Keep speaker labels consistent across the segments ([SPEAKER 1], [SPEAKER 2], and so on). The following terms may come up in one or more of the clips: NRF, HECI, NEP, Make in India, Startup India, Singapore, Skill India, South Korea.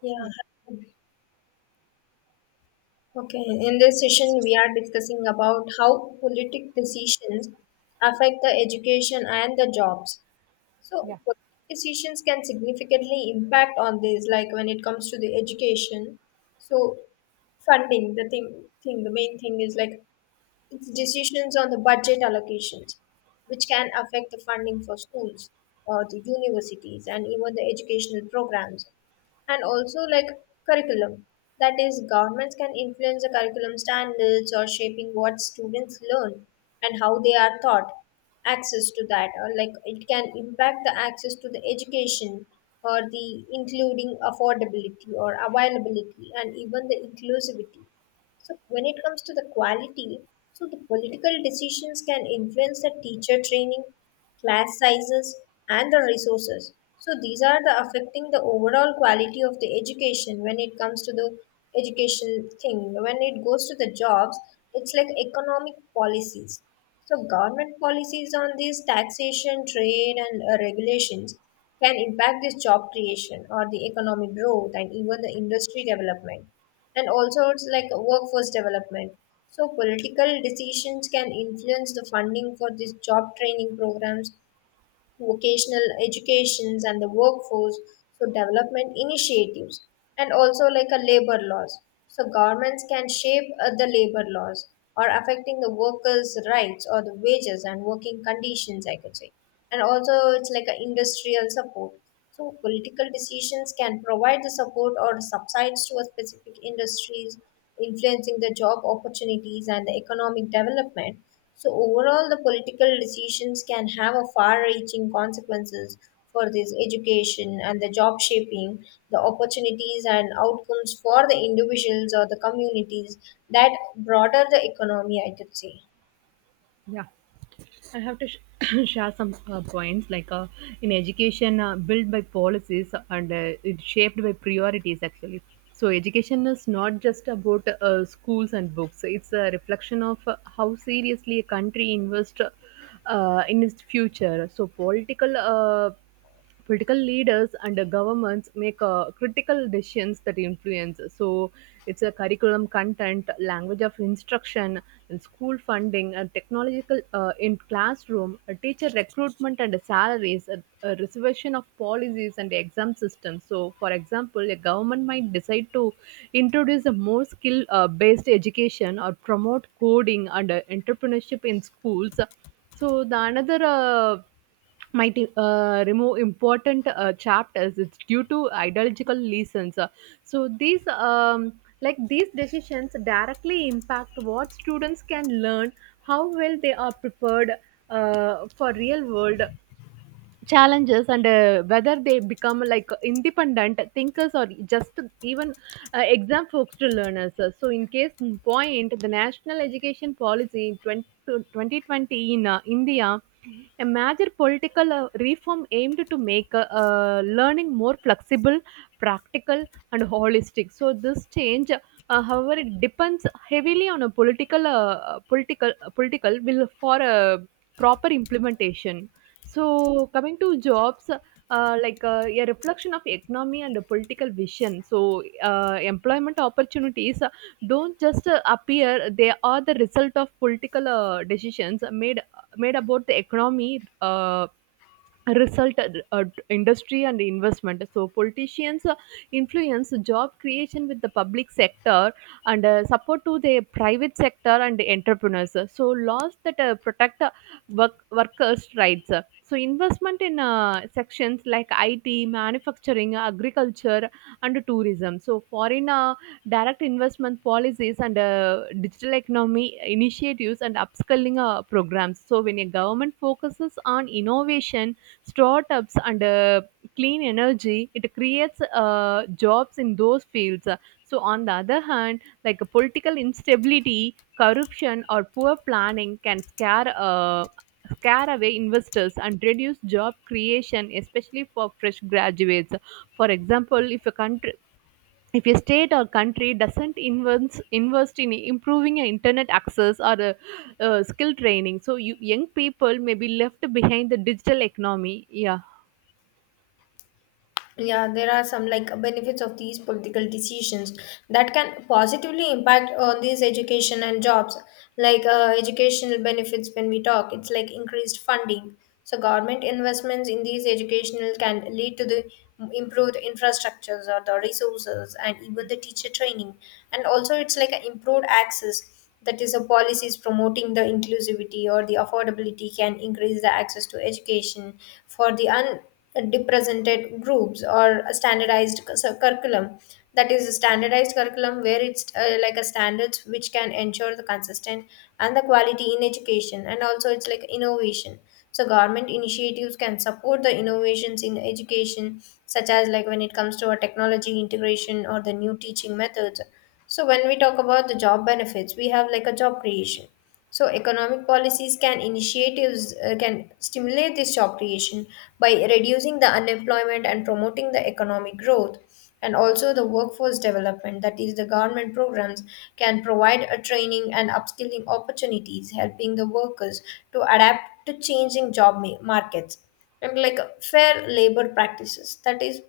[SPEAKER 1] Yeah.
[SPEAKER 2] Yeah.
[SPEAKER 1] Okay. In this session, we are discussing about how politic decisions affect the education and the jobs.
[SPEAKER 2] Yeah.
[SPEAKER 1] So, politic decisions can significantly impact on this, like when it comes to the education. So, funding, the main thing is like it's decisions on the budget allocations, which can affect the funding for schools, or the universities, and even the educational programs. And also, like curriculum, that is, governments can influence the curriculum standards or shaping what students learn and how they are taught. Access to that, or like it can impact the access to the education or the including affordability or availability and even the inclusivity, so when it comes to the quality, so the political decisions can influence the teacher training, class sizes, and the resources. So these are the affecting the overall quality of the education when it comes to the education thing. When it goes to the jobs, it's like economic policies. So, government policies on these taxation, trade, and regulations can impact this job creation or the economic growth and even the industry development, and also it's like workforce development. So, political decisions can influence the funding for these job training programs, vocational educations and the workforce, so development initiatives, and also like a labor laws. So governments can shape the labor laws, or affecting the workers rights or the wages and working conditions, I could say. And also it's like an industrial support, so political decisions can provide the support or subsides to a specific industries, influencing the job opportunities and the economic development. So overall, the political decisions can have a far-reaching consequences for this education and the job shaping, the opportunities and outcomes for the individuals or the communities that broader the economy, I could say.
[SPEAKER 2] Yeah, I have to share some points like in education, built by policies and it's shaped by priorities actually. So education is not just about schools and books. It's a reflection of how seriously a country invests in its future. So political leaders and the governments make critical decisions that influence. So it's a curriculum content, language of instruction, and school funding, and technological in classroom, a teacher recruitment and salaries, a reservation of policies and exam systems. So, for example, a government might decide to introduce a more skill based education or promote coding and entrepreneurship in schools. So the another might remove important chapters. It's due to ideological reasons. So these like these decisions directly impact what students can learn, how well they are prepared for real world challenges, and whether they become like independent thinkers or just even exam focused learners. So in case in point, the national education policy in 2020 India, a major political reform aimed to make learning more flexible, practical, and holistic. So this change, however, it depends heavily on a political will for a proper implementation. So coming to jobs, like a reflection of economy and a political vision. So employment opportunities don't just appear; they are the result of political decisions made about the economy, result at industry and investment. So politicians influence job creation with the public sector and support to the private sector and the entrepreneurs. So laws that protect workers rights, so investment in sections like IT, manufacturing, agriculture, and tourism, so foreign direct investment policies and digital economy initiatives and upskilling programs. So when a government focuses on innovation, startups, and clean energy, it creates jobs in those fields. So on the other hand, like political instability, corruption, or poor planning can scare away investors and reduce job creation, especially for fresh graduates. For example, if a country, if a state or country doesn't invest in improving internet access or skill training, so you, young people may be left behind the digital economy. Yeah.
[SPEAKER 1] Yeah, there are some like benefits of these political decisions that can positively impact on these education and jobs, like educational benefits. When we talk, it's like increased funding, so government investments in these educational can lead to the improved infrastructures or the resources and even the teacher training. And also it's like an improved access, that is a policies promoting the inclusivity or the affordability can increase the access to education for the underrepresented groups, or a standardized curriculum, that is a standardized curriculum where it's like a standards which can ensure the consistent and the quality in education. And also it's like innovation, so government initiatives can support the innovations in education, such as like when it comes to a technology integration or the new teaching methods. So when we talk about the job benefits, we have like a job creation. So economic policies can stimulate this job creation by reducing the unemployment and promoting the economic growth. And also the workforce development, that is the government programs, can provide a training and upskilling opportunities, helping the workers to adapt to changing job markets, and like fair labor practices, that is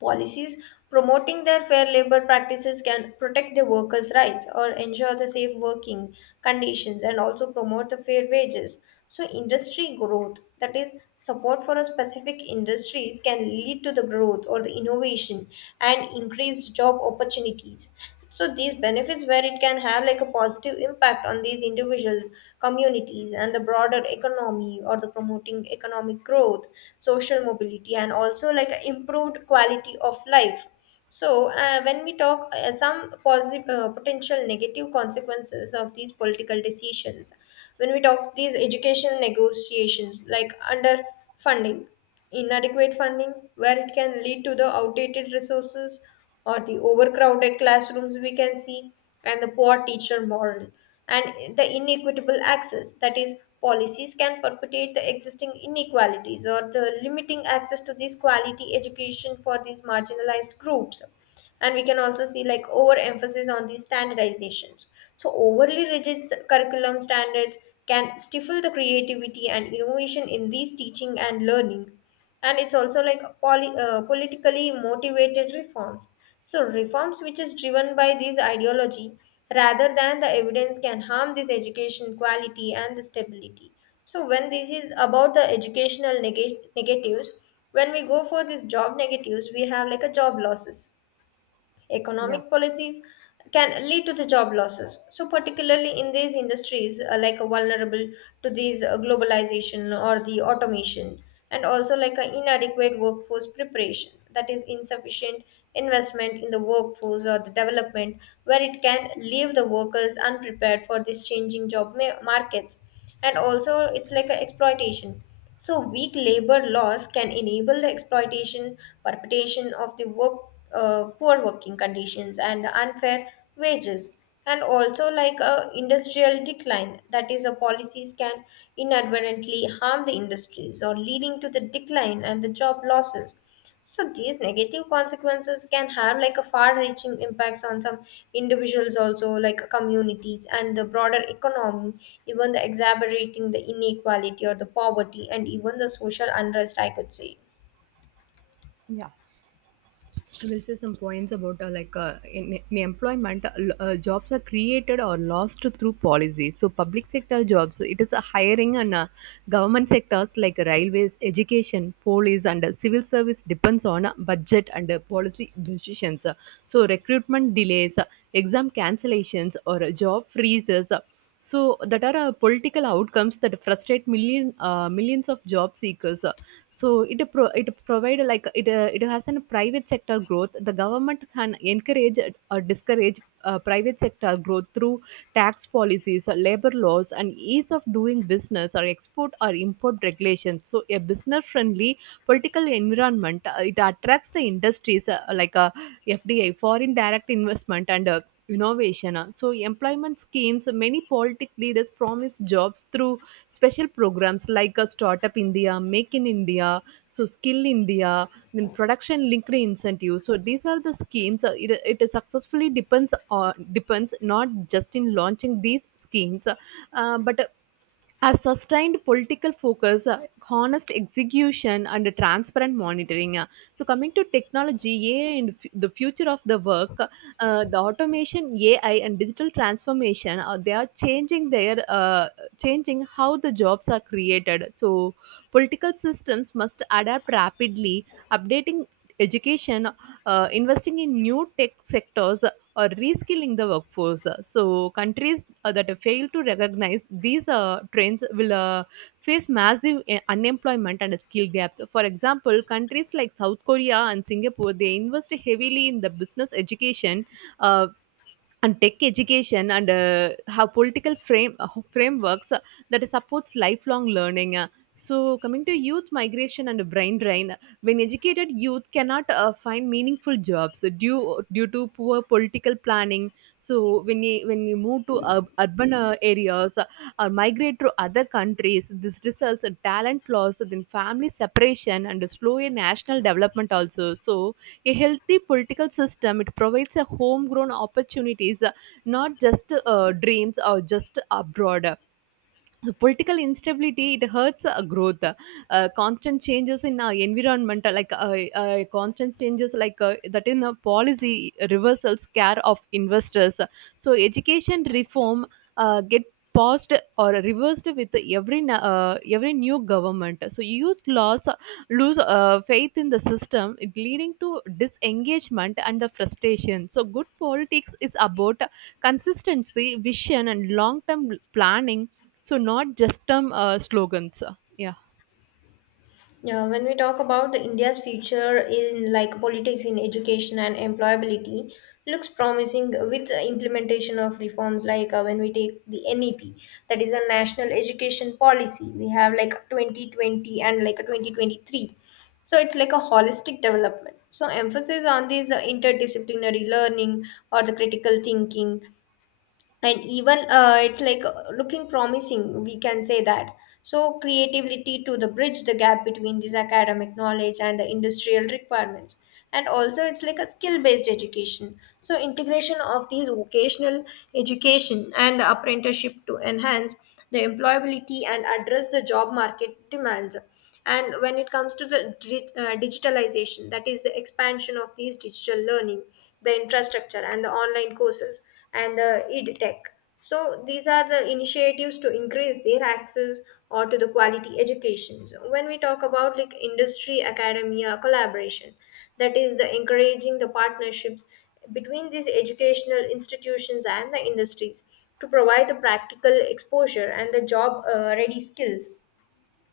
[SPEAKER 1] policies promoting their fair labor practices can protect the workers' rights or ensure the safe working conditions and also promote the fair wages. So, industry growth, that is, support for a specific industries, can lead to the growth or the innovation and increased job opportunities. So these benefits where it can have like a positive impact on these individuals, communities and the broader economy, or the promoting economic growth, social mobility, and also like a improved quality of life. So when we talk some positive potential negative consequences of these political decisions, when we talk these education negotiations, like under funding, inadequate funding where it can lead to the outdated resources or the overcrowded classrooms we can see, and the poor teacher model, and the inequitable access, that is policies can perpetuate the existing inequalities or the limiting access to this quality education for these marginalized groups. And we can also see like overemphasis on these standardizations, so overly rigid curriculum standards can stifle the creativity and innovation in these teaching and learning. And it's also like politically motivated reforms, so reforms which is driven by this ideology rather than the evidence can harm this education quality and the stability. So when this is about the educational negatives, when we go for these job negatives, we have like a job losses.
[SPEAKER 2] Yeah.
[SPEAKER 1] Economic policies can lead to the job losses. So, particularly in these industries, like vulnerable to these globalization or the automation, and also like an inadequate workforce preparation, that is insufficient investment in the workforce or the development, where it can leave the workers unprepared for these changing job markets, and also it's like an exploitation. So, weak labor laws can enable the exploitation, perpetuation of the work, poor working conditions and the unfair wages, and also like a industrial decline. That is, the policies can inadvertently harm the industries or leading to the decline and the job losses. So these negative consequences can have like a far-reaching impacts on some individuals, also like communities and the broader economy, even the exacerbating the inequality or the poverty and even the social unrest, I could say.
[SPEAKER 2] Yeah. So, I will say some points about like in employment, jobs are created or lost through policy. So public sector jobs, it is a hiring and government sectors like railways, education, police, and civil service depends on budget and policy decisions. So recruitment delays, exam cancellations, or job freezes, so that are political outcomes that frustrate millions of job seekers. So it it provide, like it it has a private sector growth. The government can encourage or discourage private sector growth through tax policies, labor laws, and ease of doing business, or export or import regulations. So a business friendly political environment, it attracts the industries, like FDI, foreign direct investment, and innovation. So employment schemes, many politic leaders promise jobs through special programs like a Startup India, Make in India, so Skill India, then production linked incentive. So these are the schemes. It successfully depends not just in launching these schemes, but a sustained political focus, honest execution, and a transparent monitoring. So, coming to technology, AI, and the future of the work, the automation, AI, and digital transformation, they are changing how the jobs are created. So, political systems must adapt rapidly, updating education, investing in new tech sectors, or reskilling the workforce. So countries that fail to recognize these trends will face massive unemployment and skill gaps. For example, countries like South Korea and Singapore, they invest heavily in the business education, uh, and tech education, and have political frame frameworks that supports lifelong learning. So coming to youth migration and brain drain, when educated youth cannot find meaningful jobs due to poor political planning, so when you move to urban areas or migrate to other countries, this results in talent loss, then family separation and slower national development also. So a healthy political system, it provides a homegrown opportunities, not just dreams or just abroad. The political instability, it hurts growth. Constant changes in our environment, like constant changes like that in a policy reversals care of investors, so education reform get paused or reversed with every every new government. So youth loss lose faith in the system, it leading to disengagement and the frustration. So good politics is about consistency, vision, and long term planning. So not just term slogans. Yeah.
[SPEAKER 1] Yeah, when we talk about the India's future in like politics in education and employability, looks promising with the implementation of reforms like when we take the NEP, that is a national education policy. We have like 2020 and like a 2023. So it's like a holistic development. So emphasis on these interdisciplinary learning or the critical thinking, and even it's like looking promising we can say that. So creativity to the bridge the gap between this academic knowledge and the industrial requirements, and also it's like a skill based education, so integration of these vocational education and the apprenticeship to enhance the employability and address the job market demands. And when it comes to the digitalization, that is the expansion of these digital learning, the infrastructure and the online courses, and the edtech. So these are the initiatives to increase their access or to the quality education. So when we talk about like industry academia collaboration, that is the encouraging the partnerships between these educational institutions and the industries to provide the practical exposure and the job ready skills.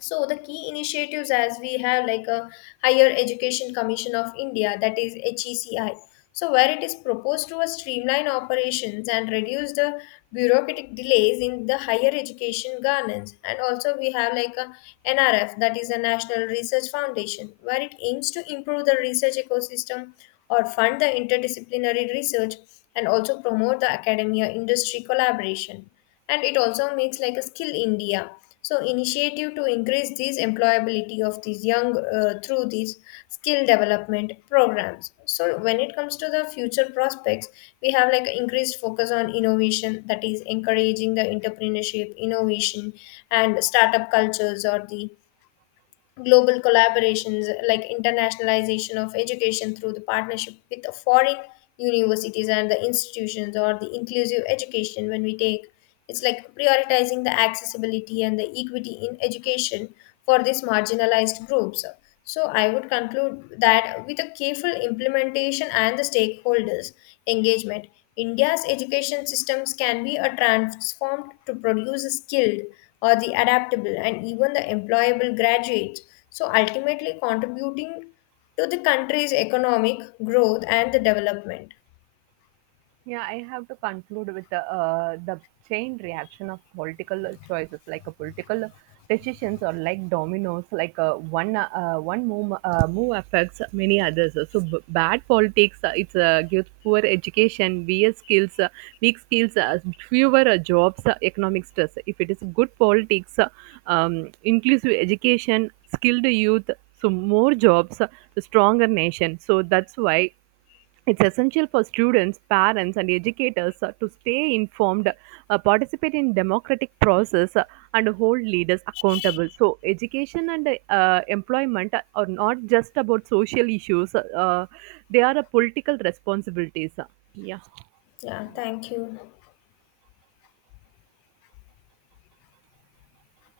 [SPEAKER 1] So the key initiatives as we have like a higher education commission of India, that is HECI, so where it is proposed to a streamline operations and reduce the bureaucratic delays in the higher education governance. And also we have like a NRF, that is a national research foundation, where it aims to improve the research ecosystem or fund the interdisciplinary research, and also promote the academia industry collaboration. And it also makes like a Skill India, so initiative to increase these employability of these young through these skill development programs. So when it comes to the future prospects, we have like increased focus on innovation, that is encouraging the entrepreneurship innovation and startup cultures, or the global collaborations like internationalization of education through the partnership with the foreign universities and the institutions, or the inclusive education when we take it's like prioritizing the accessibility and the equity in education for these marginalized groups. So I would conclude that with a careful implementation and the stakeholders engagement, India's education systems can be a transformed to produce a skilled or the adaptable and even the employable graduates, so ultimately contributing to the country's economic growth and the development.
[SPEAKER 2] Yeah, I have to conclude with the chain reaction of political choices, like a political decisions or like dominoes, like one move affects many others. So bad politics, it's gives poor education, weak skills, fewer jobs, economic stress. If it is good politics, inclusive education, skilled youth, so more jobs, stronger nation. So that's why. It's essential for students, parents, and educators to stay informed, participate in democratic process, and hold leaders accountable. So, education and employment are not just about social issues; they are a political responsibilities. Yeah.
[SPEAKER 1] Yeah, thank you.